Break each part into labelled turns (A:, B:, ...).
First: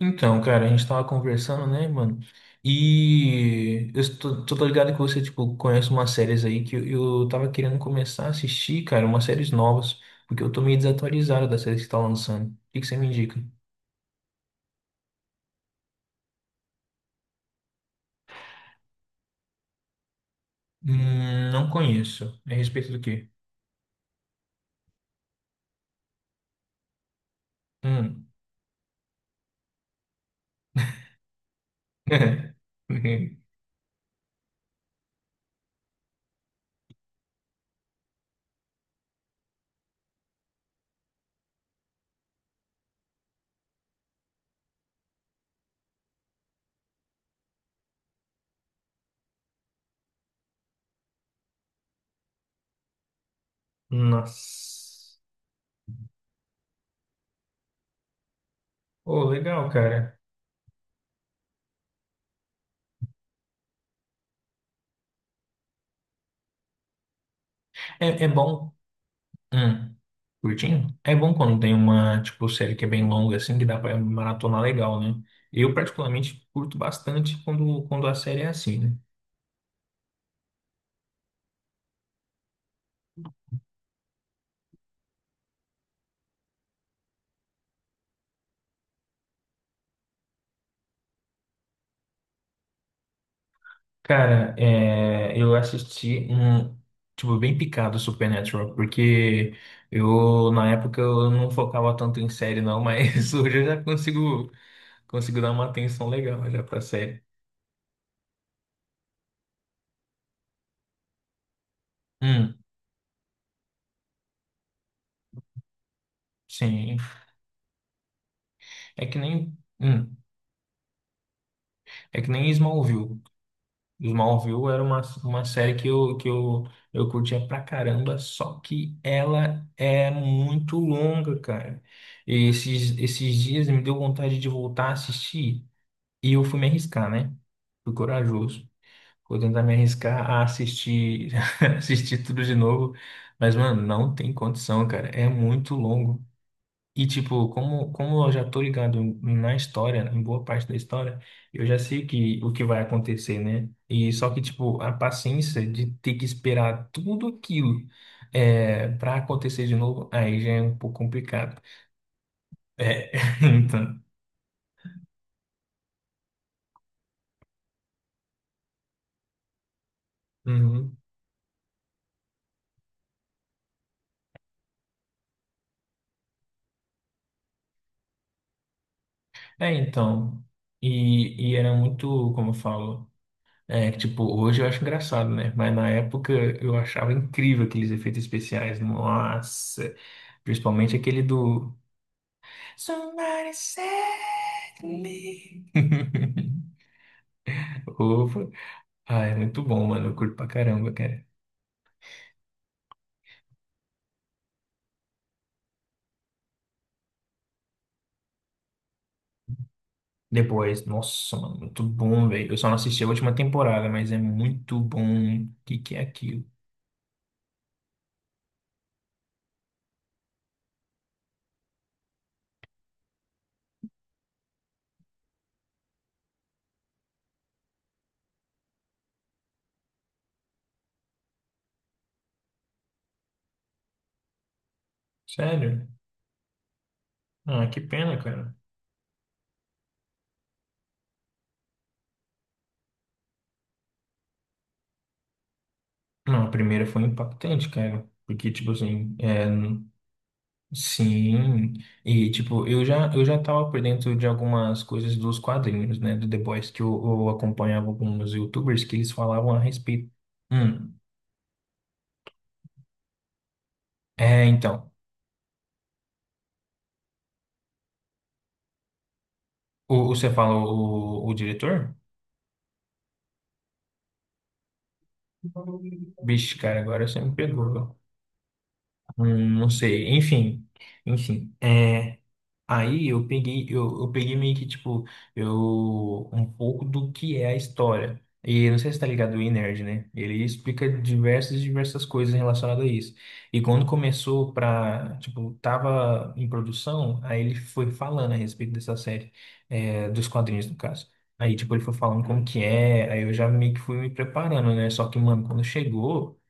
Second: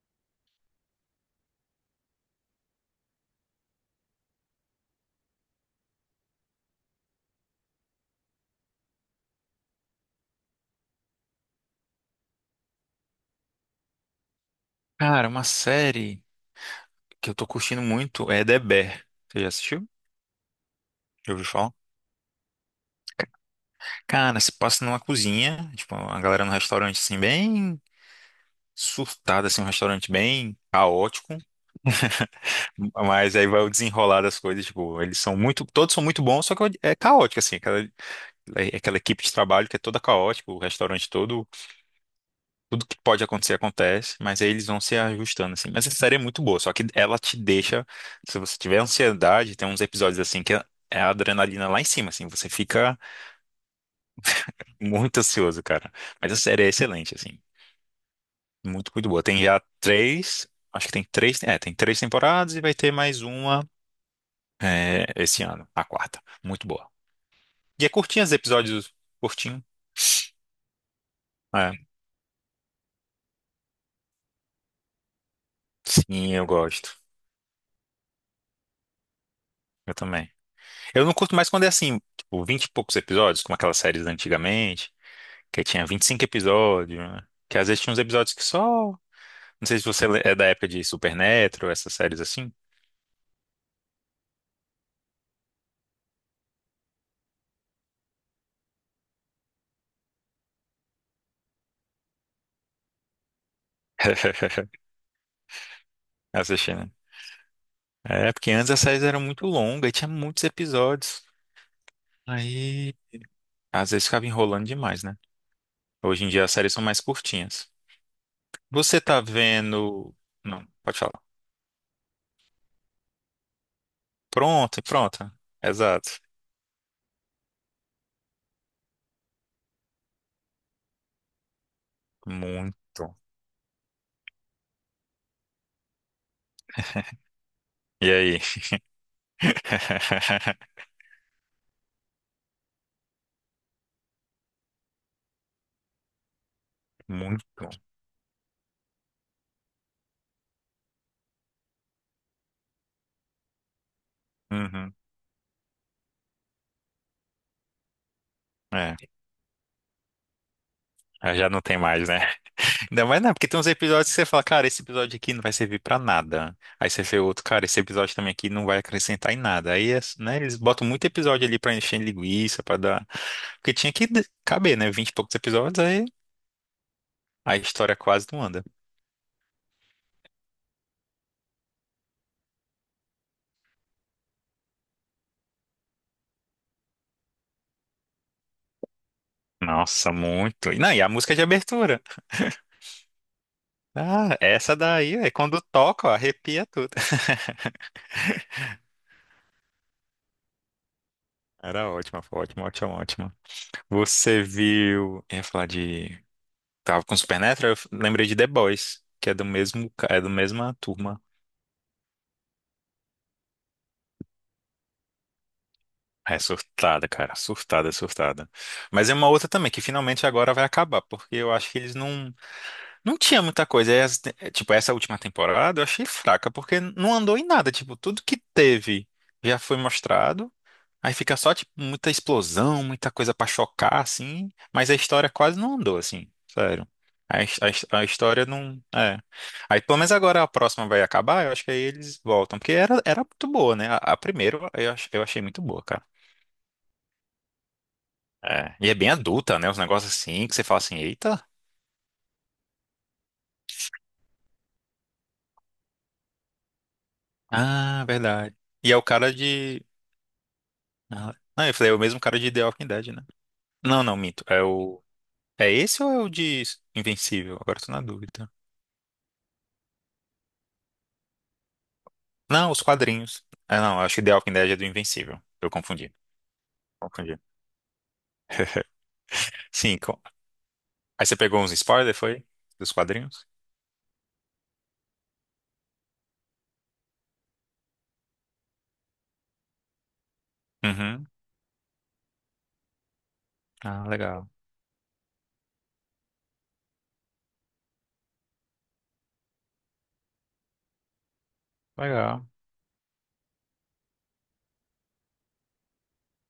A: Então, cara, a gente tava conversando, né, mano? E eu tô ligado que você, tipo, conhece umas séries aí que eu tava querendo começar a assistir, cara, umas séries novas, porque eu tô meio desatualizado das séries que tá lançando. O que que você me indica?
B: Cara, uma série que eu tô curtindo muito é The Bear. Você já assistiu? Já ouviu
A: Não
B: falar?
A: conheço. É a respeito do quê?
B: Cara, se passa numa cozinha, tipo, a galera num restaurante assim, bem
A: Hum.
B: surtada, assim, um restaurante bem caótico. Mas aí vai o desenrolar das coisas, tipo, eles são muito, todos são muito bons, só que é caótico, assim, aquela, é aquela equipe de trabalho que é toda caótica, o restaurante todo. Tudo que pode acontecer acontece, mas aí eles vão se ajustando assim. Mas a série é muito boa, só que ela te deixa, se você tiver ansiedade, tem uns episódios assim que é a adrenalina lá em cima, assim, você fica muito
A: Nossa.
B: ansioso, cara. Mas a série é excelente, assim, muito, muito boa.
A: Oh,
B: Tem já
A: legal, cara.
B: três, acho que tem três, é, tem três temporadas e vai ter mais uma, é, esse ano, a quarta. Muito boa. E é curtinha,
A: É, é
B: os
A: bom.
B: episódios curtinho.
A: Hum, curtinho? É bom quando
B: É,
A: tem uma, tipo, série que é bem longa, assim, que dá pra maratonar legal, né? Eu,
B: sim, eu
A: particularmente, curto
B: gosto.
A: bastante quando a série é assim, né?
B: Eu também. Eu não curto mais quando é assim, tipo, 20 e poucos episódios, como aquelas séries antigamente. Que tinha 25 episódios, né? Que às vezes tinha uns episódios que só. Não sei se é da época de Supernatural, essas séries assim.
A: Cara, é, eu assisti um, tipo, bem picado Supernatural, porque eu, na época, eu não focava tanto em série, não, mas hoje eu já consigo, consigo dar uma atenção legal já pra
B: Assistindo.
A: série.
B: É, porque antes as séries eram muito longas e tinha muitos episódios.
A: Hum,
B: Aí, às vezes ficava enrolando demais, né? Hoje em dia as séries são
A: sim.
B: mais curtinhas. Você
A: É que
B: tá
A: nem, hum,
B: vendo. Não, pode falar.
A: é que nem Smallville. Smallville
B: Pronto,
A: era
B: pronto.
A: uma série que eu,
B: Exato.
A: que eu, eu curtia pra caramba, só que ela é muito longa, cara. E
B: Muito.
A: esses dias me deu vontade de voltar a assistir e eu fui me arriscar, né? Fui
B: E aí?
A: corajoso. Vou tentar me arriscar a assistir, assistir tudo de novo. Mas, mano, não tem condição, cara. É muito longo. E, tipo,
B: Muito.
A: como eu já tô ligado na história, em boa parte da história, eu já sei que, o que vai acontecer, né? E só que, tipo, a
B: Uhum.
A: paciência de ter que esperar tudo aquilo é,
B: É.
A: para acontecer de novo, aí já é um pouco
B: Ah, já
A: complicado.
B: não tem mais, né? Ainda
A: É,
B: mais não, porque tem uns
A: então.
B: episódios que você fala, cara, esse episódio aqui não vai servir pra nada. Aí você vê outro, cara, esse episódio também aqui não vai acrescentar em nada. Aí, né, eles botam
A: Uhum.
B: muito episódio ali pra encher linguiça, pra dar. Porque tinha que caber, né? Vinte e poucos episódios, aí a história quase não anda.
A: É, então. E era muito, como eu falo, é, que, tipo, hoje eu acho engraçado, né? Mas na época eu achava incrível aqueles efeitos especiais. Nossa!
B: Nossa, muito. E não,
A: Principalmente
B: e a
A: aquele
B: música é de
A: do
B: abertura?
A: Somebody
B: Ah, essa
A: save
B: daí, é quando
A: me.
B: toca, ó, arrepia tudo.
A: Opa. Ah, é muito bom, mano. Eu curto pra caramba, cara.
B: Era ótima, foi ótima, ótima, ótima. Você viu. Eu ia falar de. Tava com Supernatural, lembrei de The Boys, que é do mesmo, é do mesma
A: Depois,
B: turma.
A: nossa, mano, muito bom, velho. Eu só não assisti a última temporada, mas é muito bom. O que que é
B: É
A: aquilo?
B: surtada, cara, surtada, surtada. Mas é uma outra também que finalmente agora vai acabar, porque eu acho que eles não tinha muita coisa. É, é, tipo, essa última temporada eu achei fraca, porque não andou em nada, tipo, tudo que teve já foi mostrado. Aí fica só, tipo, muita explosão, muita coisa pra chocar, assim, mas a história quase não
A: Sério?
B: andou, assim, sério. A, his-
A: Ah,
B: a,
A: que
B: his- a
A: pena,
B: história
A: cara.
B: não. É. Aí, pelo menos agora a próxima vai acabar, eu acho que aí eles voltam, porque era, era muito boa, né? A primeira eu achei muito boa, cara.
A: Não, a primeira foi impactante, cara. Porque, tipo
B: É. E é bem
A: assim, é,
B: adulta, né? Os
A: n-
B: negócios assim, que você fala assim, eita.
A: Sim, e tipo, eu já tava por dentro de algumas coisas dos quadrinhos, né, do The Boys, que eu acompanhava
B: Ah,
A: alguns
B: verdade.
A: YouTubers
B: E
A: que
B: é o
A: eles
B: cara
A: falavam a
B: de.
A: respeito. Hum,
B: Ah, não, eu falei, é o mesmo cara de The Walking Dead, né? Não, não, mito.
A: É,
B: É
A: então.
B: o. É esse ou é o de Invencível? Agora eu tô na dúvida.
A: O- você falou o diretor?
B: Não, os quadrinhos. Ah, não, acho que The Walking Dead é do Invencível. Eu confundi.
A: Vixe, cara, agora você me
B: Confundi.
A: pegou. Não
B: Sim,
A: sei. Enfim,
B: aí você
A: enfim.
B: pegou uns spoilers,
A: É,
B: foi? Dos
A: aí eu
B: quadrinhos?
A: peguei, eu peguei meio que, tipo, eu, um pouco do que é a história. E não sei se tá ligado o nerd, né? Ele explica
B: Uhum.
A: diversas coisas relacionadas a isso. E quando
B: Ah, legal.
A: começou pra, tipo, tava em produção, aí ele foi falando a respeito dessa série, é, dos quadrinhos, no caso. Aí, tipo, ele foi falando como
B: Legal.
A: que é, aí eu já meio que fui me preparando, né? Só que, mano, quando chegou,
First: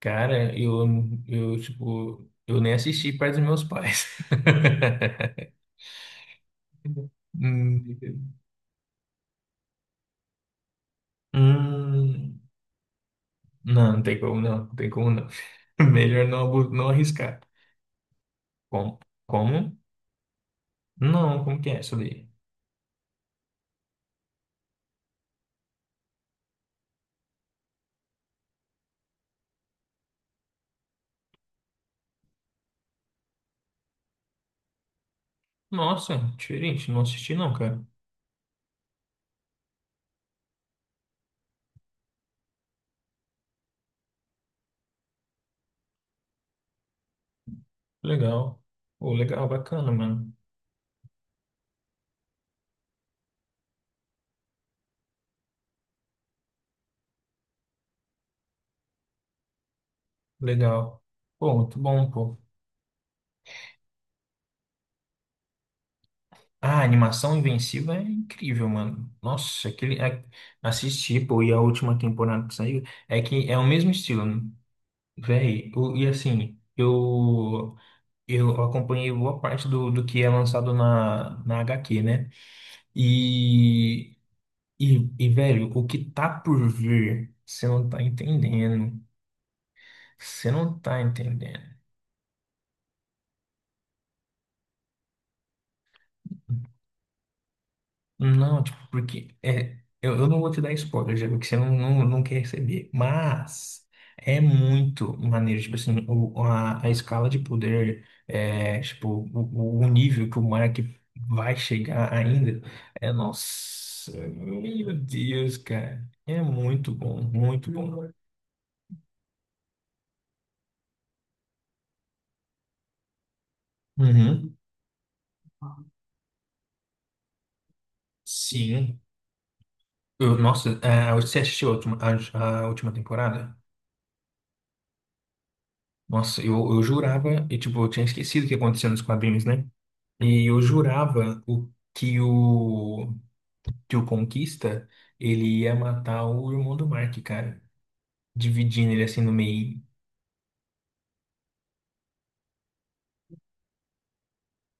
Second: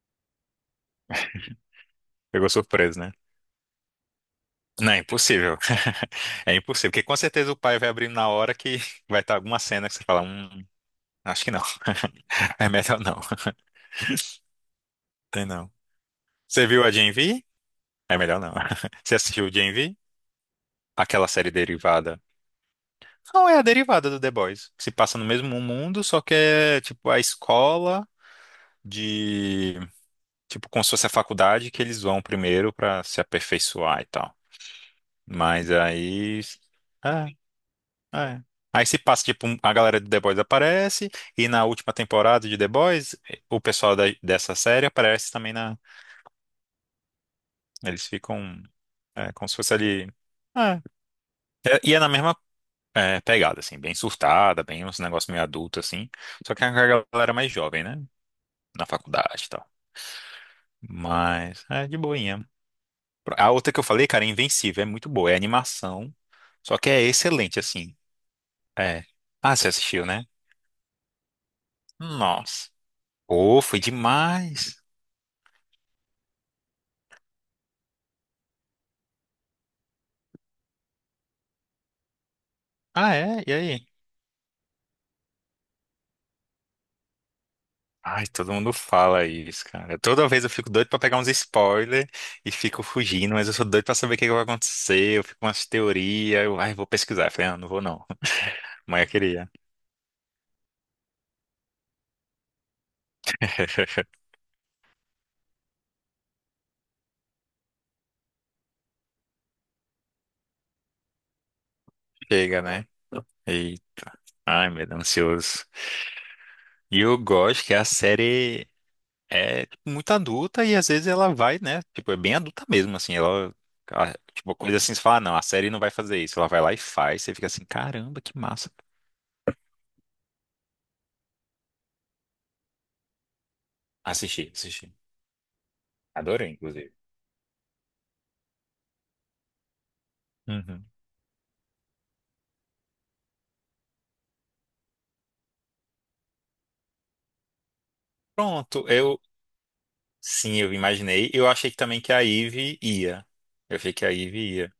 A: cara, eu, tipo,
B: Pegou
A: eu nem
B: surpresa,
A: assisti
B: né?
A: perto dos meus pais.
B: Não, é impossível. É impossível, porque
A: Hum,
B: com certeza o pai vai abrindo na hora que vai estar alguma cena que você fala, acho que não.
A: hum,
B: É melhor não.
A: não, não tem como não.
B: Tem não.
A: Melhor não,
B: Você
A: abu-
B: viu
A: não
B: a Gen
A: arriscar.
B: V? É melhor não.
A: Como?
B: Você assistiu o Gen
A: Como?
B: V? Aquela
A: Não,
B: série
A: como que é essa
B: derivada.
A: daí?
B: Não, é a derivada do The Boys, que se passa no mesmo mundo, só que é tipo a escola. De, tipo, como se fosse a faculdade que eles vão primeiro pra se aperfeiçoar e tal. Mas
A: Nossa,
B: aí
A: diferente, não assisti
B: é,
A: não, cara.
B: é. Aí se passa tipo a galera de The Boys aparece e na última temporada de The Boys o pessoal dessa série aparece também na, eles
A: Legal.
B: ficam,
A: Pô,
B: é,
A: legal,
B: como se fosse
A: bacana,
B: ali
A: mano.
B: é. É, e é na mesma, é, pegada assim, bem surtada, bem uns negócios meio adulto assim, só que é a galera mais jovem, né? Na faculdade e tal.
A: Legal. Pô,
B: Mas
A: muito
B: é de
A: bom, pô.
B: boinha. A outra que eu falei, cara, é Invencível, é muito boa, é animação, só
A: Ah, a
B: que é
A: animação
B: excelente,
A: Invencível
B: assim.
A: é incrível,
B: É.
A: mano.
B: Ah,
A: Nossa,
B: você
A: aquele...
B: assistiu,
A: a-
B: né?
A: assisti, pô, e a última temporada que
B: Nossa.
A: saiu é que é
B: Pô,
A: o
B: foi
A: mesmo estilo, né?
B: demais.
A: Véi. O- E assim, eu... Eu acompanhei boa parte do, do que é lançado na, na HQ, né?
B: Ah, é? E aí?
A: E, e, velho, o que tá por vir, você não tá
B: Ai, todo mundo
A: entendendo.
B: fala isso, cara. Toda vez eu
A: Você
B: fico
A: não
B: doido pra
A: tá
B: pegar uns
A: entendendo.
B: spoilers e fico fugindo, mas eu sou doido pra saber o que que vai acontecer. Eu fico com umas teorias, eu, ai, vou pesquisar. Eu falei, ah, não vou não.
A: Não, tipo,
B: Mas eu
A: porque
B: queria.
A: é, eu não vou te dar spoiler, já vi que você não quer receber. Mas é muito maneiro, tipo assim, o, a escala de poder, é, tipo, o nível que o Mark vai chegar ainda.
B: Chega, né?
A: É,
B: E,
A: nossa,
B: ai, meu
A: meu
B: Deus,
A: Deus,
B: ansioso.
A: cara. É muito
B: E eu
A: bom,
B: gosto
A: muito
B: que é a
A: bom.
B: série. É, tipo, muito adulta e às vezes ela vai, né? Tipo, é bem adulta mesmo, assim, ela, tipo,
A: Uhum,
B: coisa assim, você fala, "Ah, não, a série não vai fazer isso." Ela vai lá e faz, você fica assim, caramba, que massa.
A: sim. Eu- nossa, é, você assistiu a última temporada?
B: Assisti, assisti.
A: Nossa,
B: Adorei,
A: eu
B: inclusive.
A: jurava, e tipo, eu tinha esquecido o que aconteceu nos quadrinhos, né? E eu
B: Uhum.
A: jurava o, que o que o Conquista ele ia matar o irmão do Mark, cara.
B: Pronto,
A: Dividindo ele assim
B: eu,
A: no meio.
B: sim, eu imaginei, eu achei que também que a Ivy ia. Eu achei que a Ivy ia. O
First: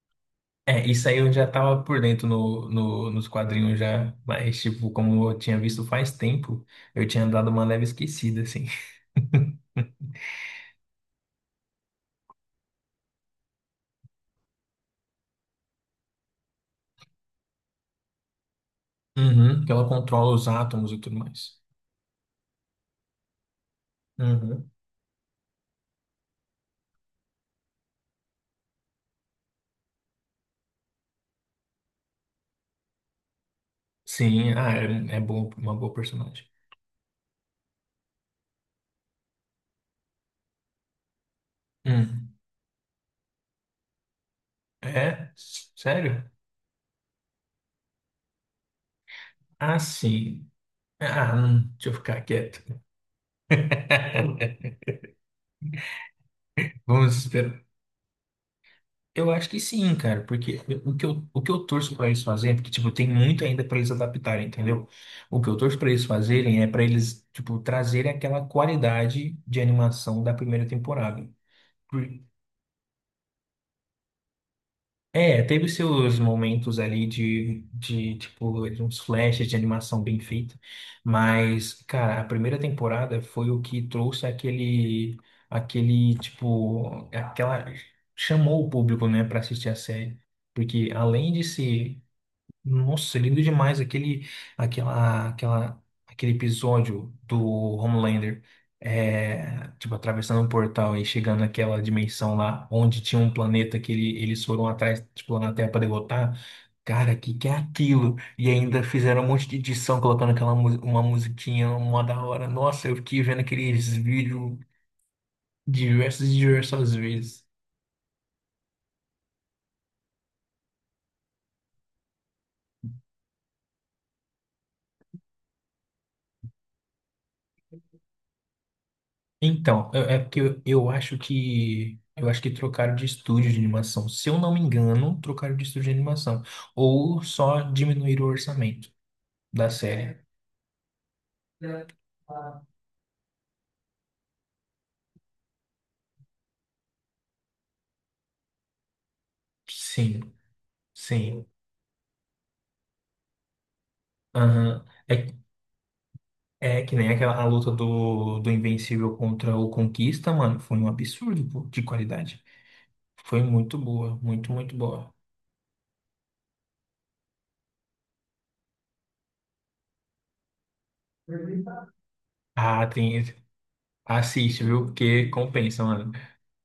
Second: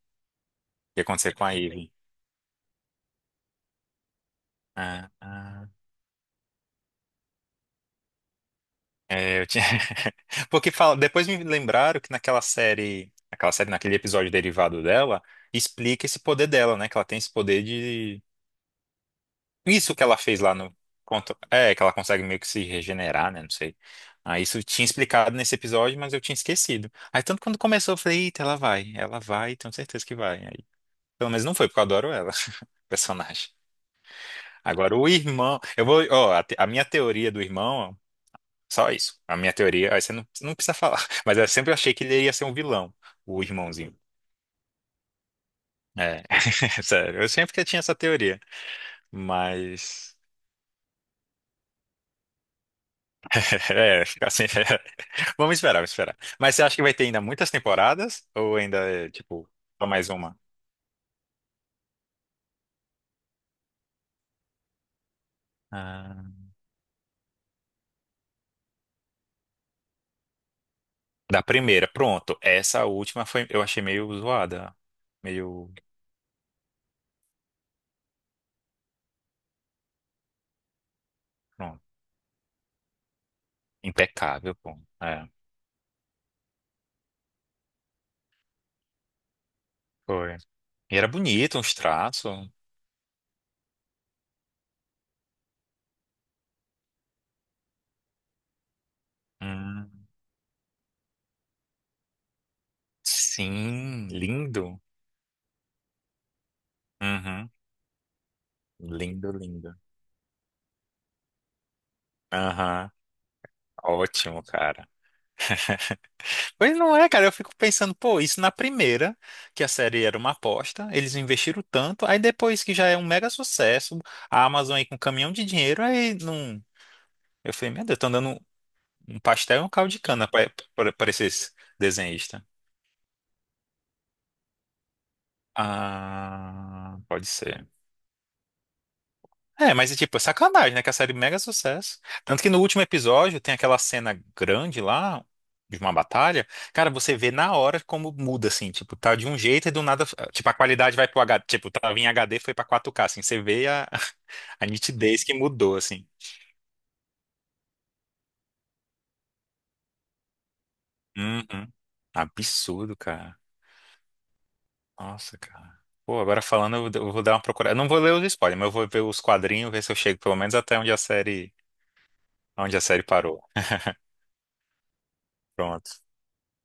A: É,
B: que ia
A: isso aí eu
B: acontecer com
A: já
B: a
A: tava
B: Ivy?
A: por dentro no, no- nos quadrinhos já, mas tipo,
B: Ah,
A: como eu tinha
B: ah.
A: visto faz tempo, eu tinha dado uma leve esquecida, assim.
B: É, eu tinha... Porque fala, depois me lembraram que naquela série, naquele episódio derivado dela, explica esse poder dela, né? Que ela tem esse poder.
A: Uhum, que ela
B: Isso que ela
A: controla
B: fez
A: os
B: lá no.
A: átomos e tudo mais.
B: É, que ela consegue meio que se regenerar, né? Não sei. Ah, isso eu
A: Uhum.
B: tinha explicado nesse episódio, mas eu tinha esquecido. Aí tanto quando começou, eu falei, eita, ela vai, tenho certeza que vai. Aí, pelo menos não foi, porque eu adoro ela, personagem.
A: Sim, ah,
B: Agora, o
A: é, é bom,
B: irmão.
A: uma
B: Eu
A: boa
B: vou. Ó, a,
A: personagem.
B: te- a minha teoria do irmão, só isso. A minha teoria, aí você não precisa falar. Mas eu sempre achei que ele ia
A: Hum.
B: ser um vilão, o irmãozinho.
A: É?
B: É.
A: Sério?
B: Sério, eu sempre que tinha essa teoria.
A: Ah,
B: Mas.
A: sim. Ah, deixa eu ficar quieto.
B: É, assim, vamos esperar, vamos esperar. Mas você acha que vai ter
A: Vamos
B: ainda muitas
A: esperar.
B: temporadas? Ou ainda, é,
A: Eu acho
B: tipo,
A: que
B: só
A: sim,
B: mais
A: cara,
B: uma?
A: porque o que eu torço para eles fazerem, porque, tipo, tem muito ainda para eles adaptarem, entendeu? O que eu torço para eles
B: Ah,
A: fazerem é para eles, tipo, trazerem aquela qualidade de animação da primeira temporada.
B: da primeira, pronto. Essa última foi, eu achei meio zoada.
A: É, teve
B: Meio,
A: seus momentos ali de tipo, uns flashes de animação bem feita, mas,
B: pronto,
A: cara, a primeira temporada foi o que trouxe
B: impecável, pô.
A: aquele,
B: É,
A: aquele, tipo, aquela, chamou o público, né, pra assistir a série,
B: foi.
A: porque
B: E era
A: além de
B: bonito, uns
A: ser
B: traços.
A: nossa, lindo demais aquele, aquela, aquela, aquele episódio do Homelander, é,
B: Hum,
A: tipo, atravessando um portal e chegando naquela dimensão lá, onde tinha um planeta que
B: sim,
A: ele, eles foram
B: lindo.
A: atrás, tipo, lá na Terra para derrotar. Cara, que
B: Uhum,
A: é aquilo? E ainda fizeram um
B: lindo,
A: monte de
B: lindo.
A: edição colocando aquela mu- uma musiquinha, uma da hora. Nossa,
B: Aham,
A: eu fiquei vendo aqueles
B: ótimo,
A: vídeos
B: cara.
A: diversas e
B: Pois
A: diversas
B: não é, cara. Eu
A: vezes.
B: fico pensando, pô, isso na primeira, que a série era uma aposta, eles investiram tanto, aí depois que já é um mega sucesso, a Amazon aí com um caminhão de dinheiro, aí não. Eu falei, meu Deus, estão dando um pastel e um
A: Então,
B: caldo de
A: eu- é
B: cana
A: porque
B: para esses
A: eu acho
B: desenhista.
A: que trocaram de estúdio de animação. Se eu não me engano, trocaram de estúdio de animação
B: Ah,
A: ou
B: pode
A: só
B: ser.
A: diminuíram o orçamento da
B: É, mas é
A: série.
B: tipo, é sacanagem, né? Que a série é mega sucesso. Tanto que no último episódio tem aquela cena grande lá, de uma batalha. Cara, você vê na hora como muda, assim. Tipo, tá de um jeito e do nada.
A: Sim,
B: Tipo, a qualidade vai pro HD.
A: sim.
B: Tipo, tava em HD, foi pra 4K, assim. Você vê a, a
A: Aham.
B: nitidez
A: É,
B: que mudou, assim.
A: é que nem aquela a luta do, do Invencível contra o Conquista, mano. Foi um absurdo, pô,
B: Uhum.
A: de qualidade.
B: Absurdo, cara.
A: Foi muito boa, muito, muito boa.
B: Nossa, cara. Pô, agora falando, eu vou dar uma procurada. Eu não vou ler os spoilers, mas eu vou ver os quadrinhos, ver se eu chego pelo menos até onde a
A: Ah,
B: série
A: tem.
B: parou.
A: Assiste, viu? Porque compensa,
B: Pronto.
A: mano.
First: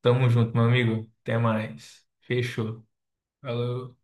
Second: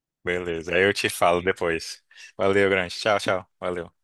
A: Tamo junto, meu
B: Beleza, aí eu te
A: amigo. Até
B: falo depois.
A: mais.
B: Valeu,
A: Fechou.
B: grande. Tchau, tchau.
A: Falou.
B: Valeu.